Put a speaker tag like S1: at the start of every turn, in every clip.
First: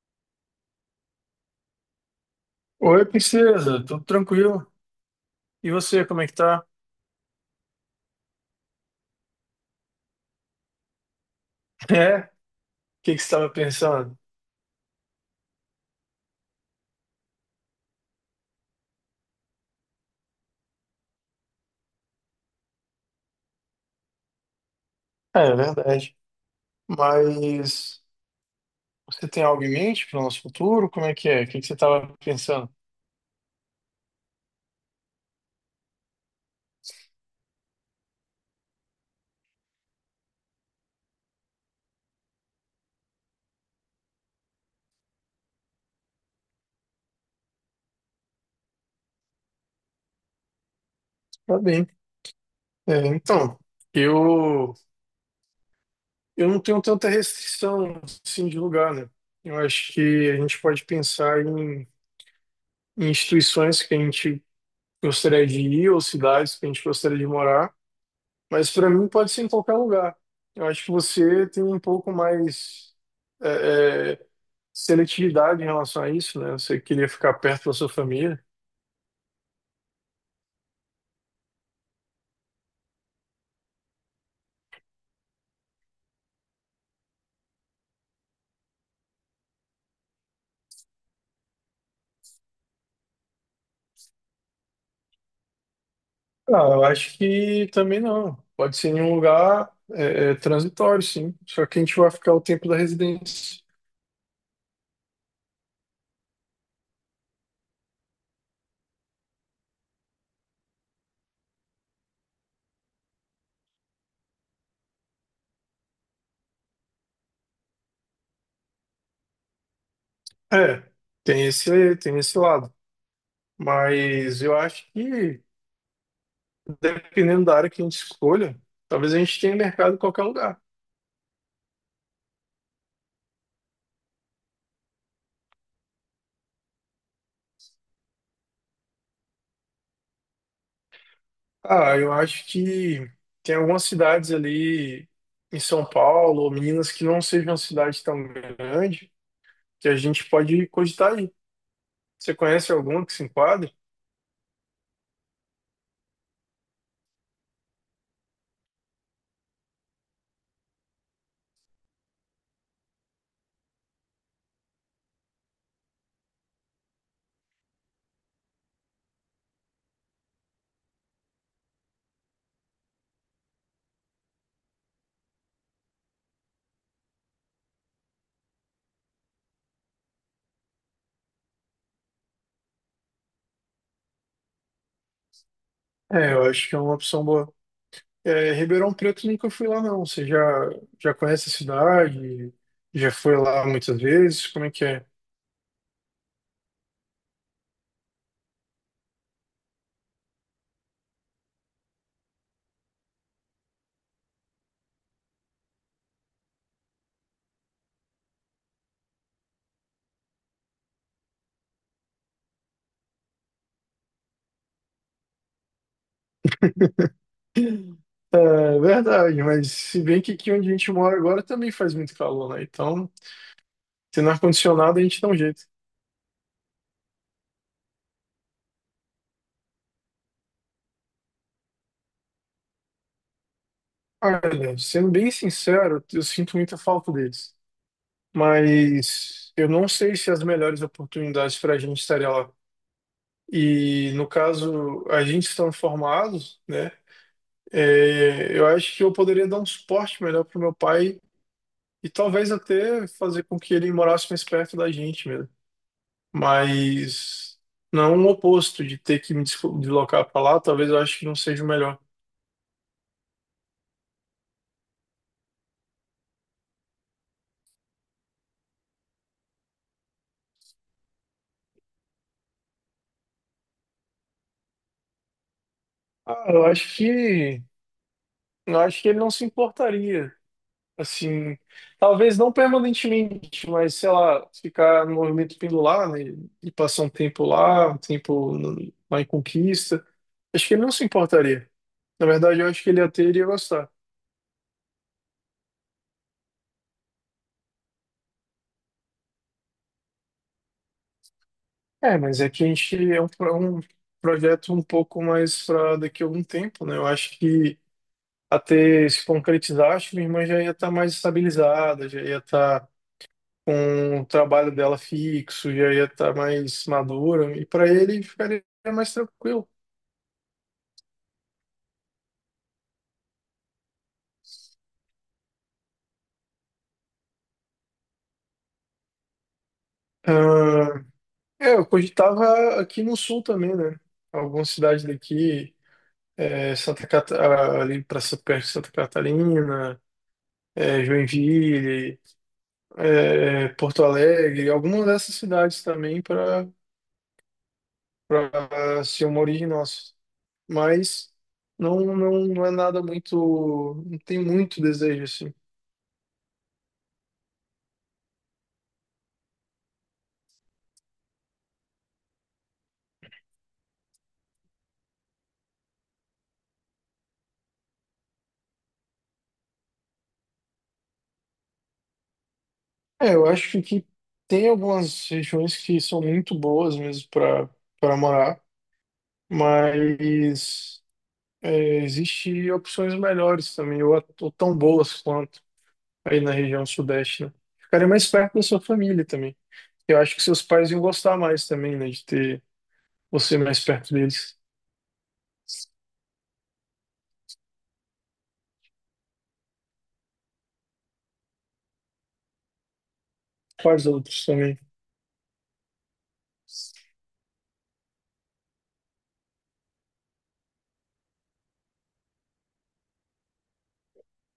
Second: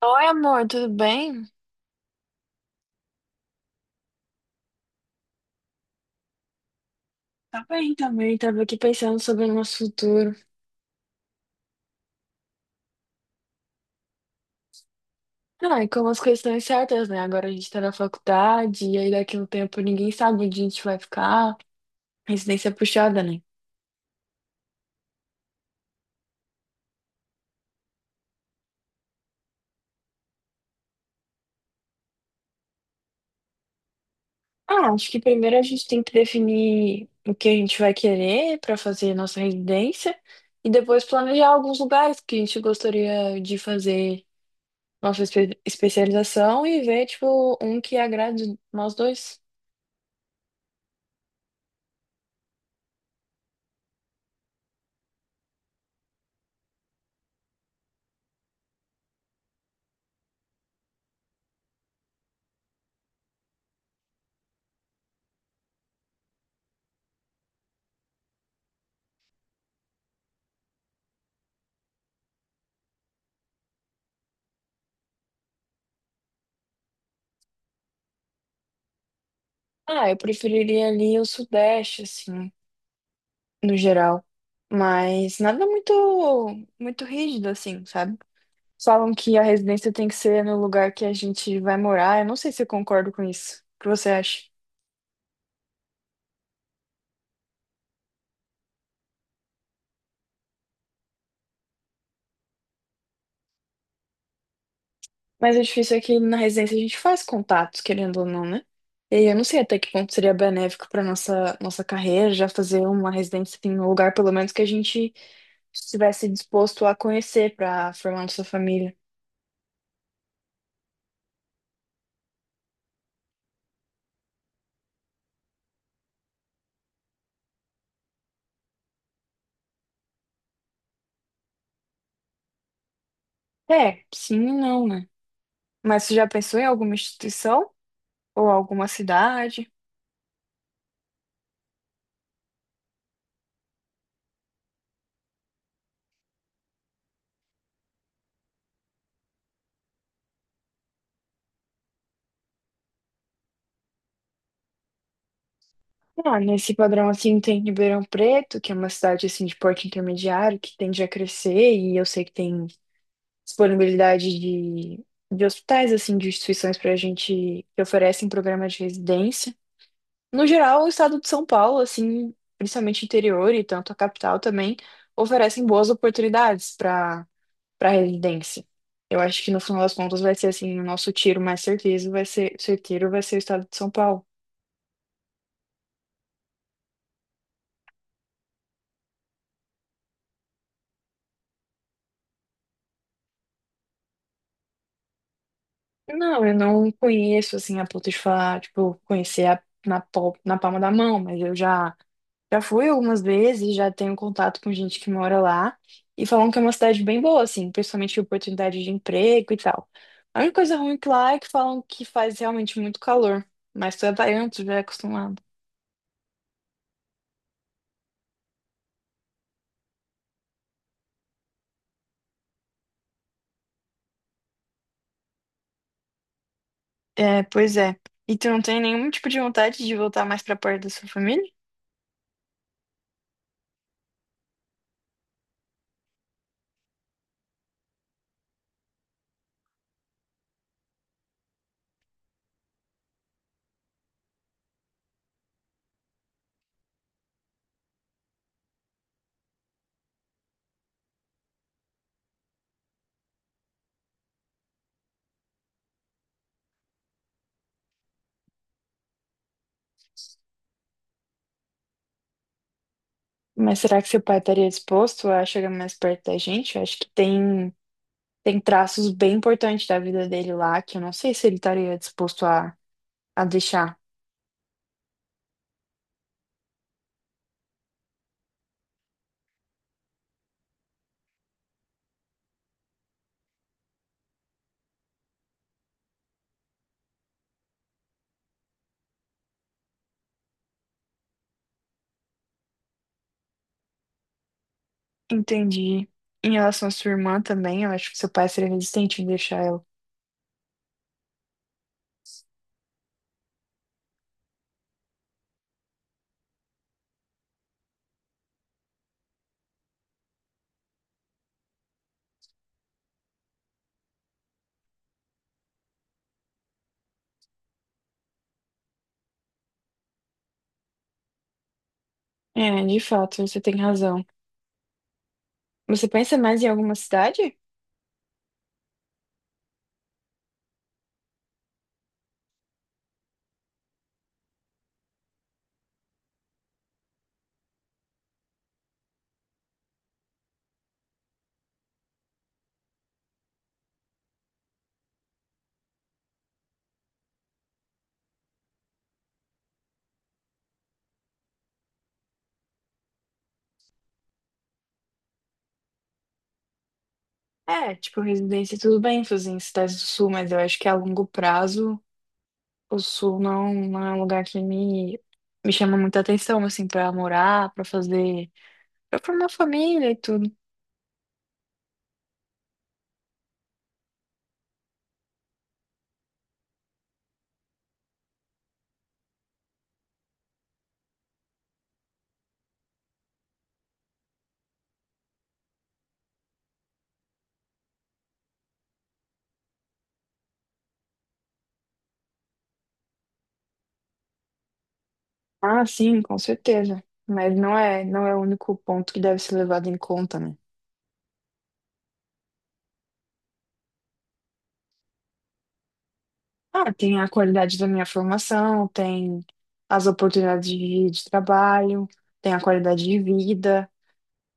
S1: Oi, amor, tudo bem?
S2: Oi, princesa, tudo tranquilo? E você, como é que tá?
S1: Tá bem também, tava aqui pensando sobre o nosso futuro.
S2: É? O que que você estava pensando?
S1: Ah, e como as coisas estão incertas, né? Agora a gente tá na faculdade, e aí daqui a um tempo ninguém sabe onde a gente vai ficar. Residência puxada, né?
S2: É verdade. Mas você tem algo em mente para o nosso futuro? Como é que é? O que que você estava pensando?
S1: Ah, acho que primeiro a gente tem que definir o que a gente vai querer pra fazer nossa residência e depois planejar alguns lugares que a gente gostaria de fazer nossa especialização e ver, tipo, um que agrade nós dois.
S2: Tá bem. É, então, eu eu não tenho tanta restrição assim de lugar, né? Eu acho que a gente pode pensar em instituições que a gente gostaria de ir ou cidades que a gente gostaria de morar. Mas para mim pode ser em qualquer lugar. Eu acho que você tem um pouco mais é, é, seletividade em relação a isso, né? Você queria ficar perto da sua família.
S1: Ah, eu preferiria ali o Sudeste, assim, no geral, mas nada muito muito rígido assim, sabe? Falam que a residência tem que ser no lugar que a gente vai morar. Eu não sei se eu concordo com isso. O que você acha?
S2: Ah, eu acho que também não. Pode ser em um lugar transitório, sim. Só que a gente vai ficar o tempo da residência.
S1: Mas o difícil é que na residência a gente faz contatos, querendo ou não, né? E aí eu não sei até que ponto seria benéfico para nossa carreira já fazer uma residência em um lugar pelo menos que a gente estivesse disposto a conhecer para formar nossa família.
S2: É, tem esse lado. Mas eu acho que, dependendo da área que a gente escolha, talvez a gente tenha mercado em qualquer lugar.
S1: É, sim e não, né? Mas você já pensou em alguma instituição ou alguma cidade?
S2: Ah, eu acho que tem algumas cidades ali em São Paulo ou Minas que não sejam uma cidade tão grande que a gente pode cogitar aí. Você conhece alguma que se enquadre?
S1: Ah, nesse padrão assim tem Ribeirão Preto, que é uma cidade assim de porte intermediário, que tende a crescer, e eu sei que tem disponibilidade de hospitais, assim, de instituições para a gente que oferecem programa de residência. No geral, o estado de São Paulo, assim, principalmente interior e tanto a capital também, oferecem boas oportunidades para para residência. Eu acho que no final das contas vai ser assim, o nosso tiro mais certeiro vai ser o estado de São Paulo.
S2: É, eu acho que é uma opção boa. É, Ribeirão Preto nunca fui lá não. Você já conhece a cidade? Já foi lá muitas vezes? Como é que é?
S1: Não, eu não conheço assim a ponto de falar, tipo, conhecer a- na, pal- na palma da mão, mas eu já fui algumas vezes, já tenho contato com gente que mora lá e falam que é uma cidade bem boa, assim, principalmente oportunidade de emprego e tal. A única coisa ruim que lá é que falam que faz realmente muito calor, mas tu é baiano, tu já é acostumado.
S2: É verdade, mas se bem que aqui onde a gente mora agora também faz muito calor, né? Então, tendo ar-condicionado a gente dá um jeito.
S1: É, pois é. E tu não tem nenhum tipo de vontade de voltar mais pra perto da sua família?
S2: Olha, sendo bem sincero, eu sinto muita falta deles. Mas eu não sei se as melhores oportunidades para a gente estaria lá. E no caso, a gente estando formados, né? Eu acho que eu poderia dar um suporte melhor para o meu pai e talvez até fazer com que ele morasse mais perto da gente mesmo. Mas não o oposto de ter que me deslocar para lá, talvez eu acho que não seja o melhor.
S1: Mas será que seu pai estaria disposto a chegar mais perto da gente? Eu acho que tem. Tem traços bem importantes da vida dele lá, que eu não sei se ele estaria disposto a deixar.
S2: Ah, eu acho que ele não se importaria. Assim, talvez não permanentemente, mas sei lá, ficar no movimento pendular, né? E passar um tempo lá, um tempo lá em Conquista. Acho que ele não se importaria. Na verdade, eu acho que ele até iria gostar.
S1: Entendi. Em relação à sua irmã também, eu acho que seu pai seria resistente em deixar ela.
S2: É, mas é que a gente é um projeto um pouco mais para daqui a algum tempo, né? Eu acho que até se concretizar, acho que minha irmã já ia estar mais estabilizada, já ia estar com o trabalho dela fixo, já ia estar mais madura, e para ele ficaria mais tranquilo.
S1: É, de fato, você tem razão. Você pensa mais em alguma cidade?
S2: Ah, eu cogitava aqui no sul também, né? Algumas cidades daqui, é, ali para perto de Santa Catarina, Joinville, Porto Alegre, algumas dessas cidades também para ser uma origem nossa. Mas não, não, não é nada muito, não tem muito desejo assim.
S1: É, tipo, residência, tudo bem fazer em cidades do sul, mas eu acho que a longo prazo o sul não é um lugar que me chama muita atenção, assim, pra morar, pra fazer, pra formar família e tudo.
S2: É, eu acho que tem algumas regiões que são muito boas mesmo para morar, mas existe opções melhores também, ou tão boas quanto aí na região sudeste, né? Ficaria mais perto da sua família também. Eu acho que seus pais iam gostar mais também, né, de ter você mais perto deles.
S1: Ah, sim, com certeza. Mas não é o único ponto que deve ser levado em conta, né?
S2: Quais outros também?
S1: Ah, tem a qualidade da minha formação, tem as oportunidades de trabalho, tem a qualidade de vida,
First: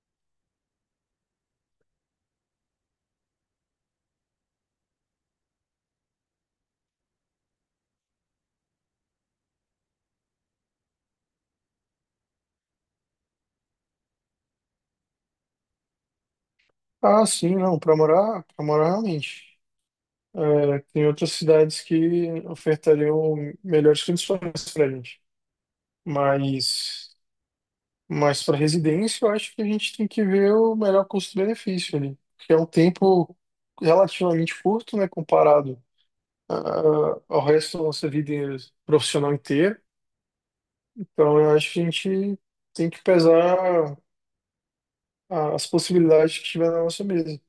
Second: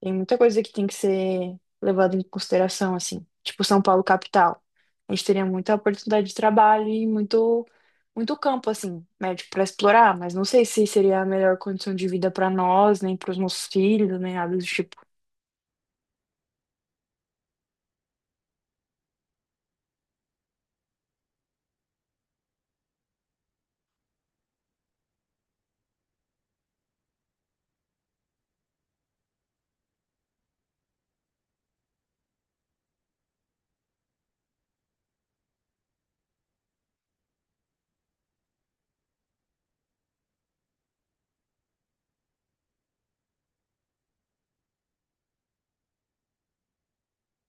S1: tem muita coisa que tem que ser levada em consideração, assim. Tipo São Paulo capital. A gente teria muita oportunidade de trabalho e muito campo, assim, médico para explorar, mas não sei se seria a melhor condição de vida para nós, nem para os nossos filhos, nem nada do tipo.
S2: Ah, sim, não, para morar, realmente. É, tem outras cidades que ofertariam melhores condições para gente, mas Mas para residência, eu acho que a gente tem que ver o melhor custo-benefício ali, porque é um tempo relativamente curto, né, comparado ao resto da nossa vida profissional inteira. Então, eu acho que a gente tem que pesar as possibilidades que tiver na nossa mesa.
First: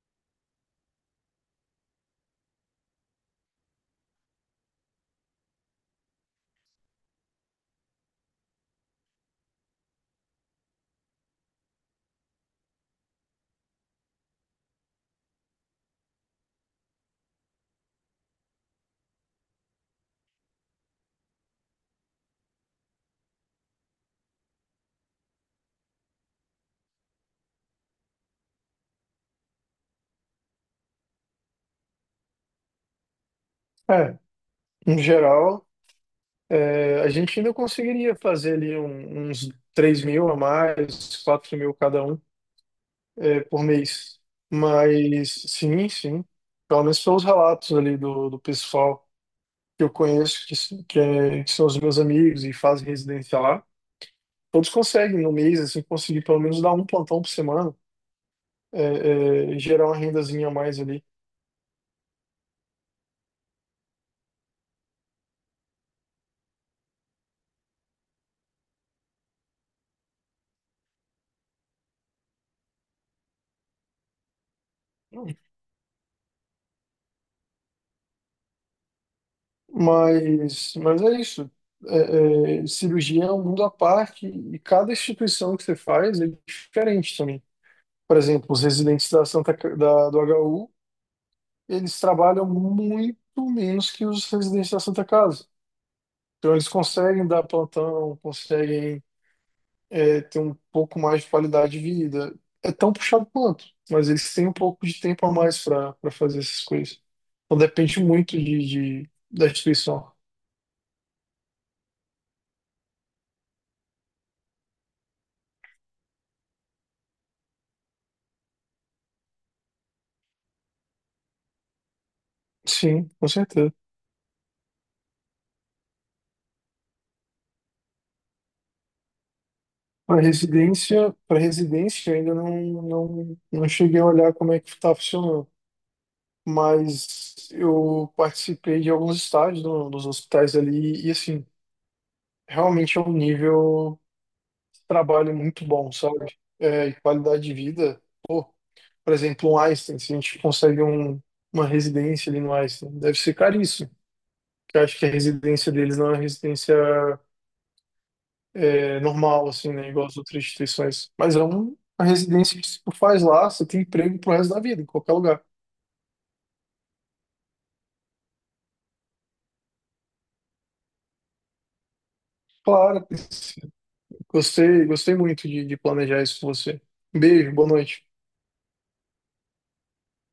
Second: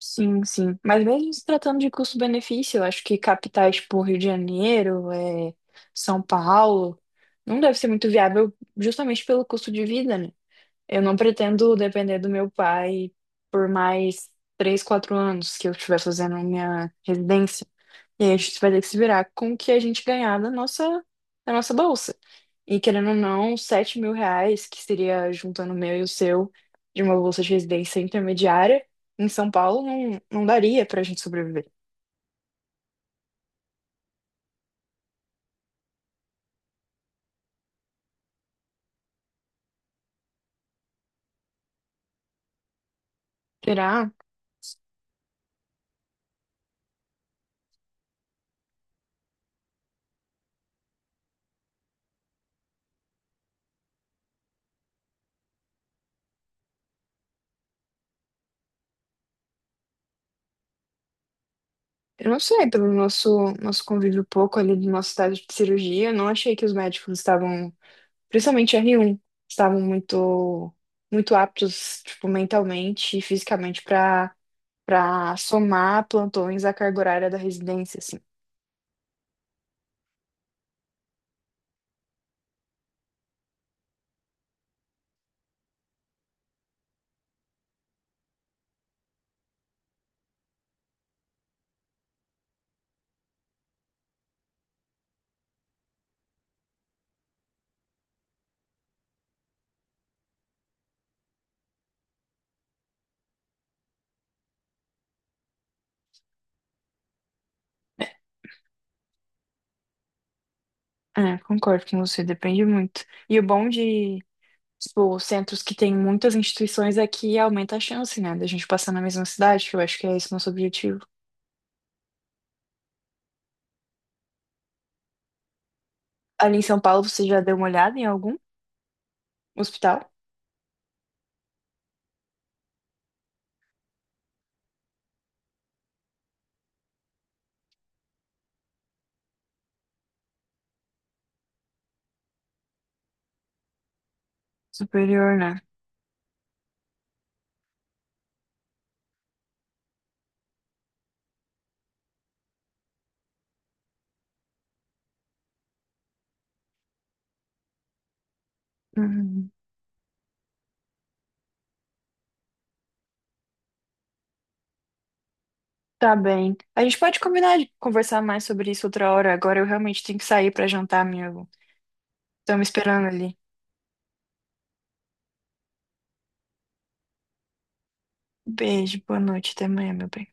S1: Sim, sim. Mas mesmo se tratando de custo-benefício, eu acho que capitais tipo Rio de Janeiro, é, São Paulo, não deve ser muito viável justamente pelo custo de vida, né? Eu não pretendo depender do meu pai por mais 3, 4 anos que eu estiver fazendo minha residência. E aí a gente vai ter que se virar com o que a gente ganhar da nossa bolsa. E querendo ou não, R$ 7.000, que seria juntando o meu e o seu, de uma bolsa de residência intermediária, em São Paulo, não daria pra gente sobreviver.
S2: É, em geral, a gente ainda conseguiria fazer ali uns 3.000 a mais, 4.000 cada um. Por
S1: Será?
S2: mês. Mas sim, sim. Pelo menos pelos relatos ali do pessoal que eu conheço, que, s- que, é- que são os meus amigos e fazem residência lá, todos conseguem no mês, assim, conseguir pelo menos dar um plantão por semana, é, e gerar uma rendazinha a mais ali.
S1: Eu não sei, pelo nosso convívio pouco ali do nosso estágio de cirurgia, eu não achei que os médicos estavam, principalmente r um estavam muito aptos, tipo, mentalmente e fisicamente para somar plantões à carga horária da residência, assim.
S2: Mas, é isso. É. Cirurgia é um mundo à parte e cada instituição que você faz é diferente também. Por exemplo, os residentes da do HU eles trabalham muito menos que os residentes da Santa Casa. Então, eles conseguem dar plantão, conseguem ter um pouco mais de qualidade de vida. É tão puxado quanto, mas eles têm um pouco de tempo a mais para fazer essas coisas. Então, depende muito da instituição.
S1: É, concordo com você, depende muito. E o bom de, tipo, centros que tem muitas instituições é que aumenta a chance, né, da gente passar na mesma cidade, que eu acho que é esse nosso objetivo.
S2: Sim, com certeza.
S1: Ali em São Paulo, você já deu uma olhada em algum hospital?
S2: Para residência, eu ainda não, não, não cheguei a olhar como é que está funcionando, mas eu participei de alguns estágios no, nos hospitais ali e assim, realmente é um nível de trabalho
S1: Superior, né?
S2: muito bom, sabe? É, e qualidade de vida. Pô, por exemplo, um Einstein, se a gente consegue uma residência ali no Einstein, deve ser caríssimo. Porque eu acho que a residência deles não é uma residência normal,
S1: Uhum.
S2: assim, né? Igual as outras instituições. Mas é uma residência que se tu faz lá, você tem emprego pro resto da vida, em qualquer lugar.
S1: Tá bem. A gente pode combinar de conversar mais sobre isso outra hora. Agora eu realmente tenho que sair pra jantar, amigo. Estão me esperando
S2: Claro,
S1: ali.
S2: gostei muito de planejar isso com você. Um beijo, boa noite.
S1: Beijo, boa noite, até amanhã, meu bem.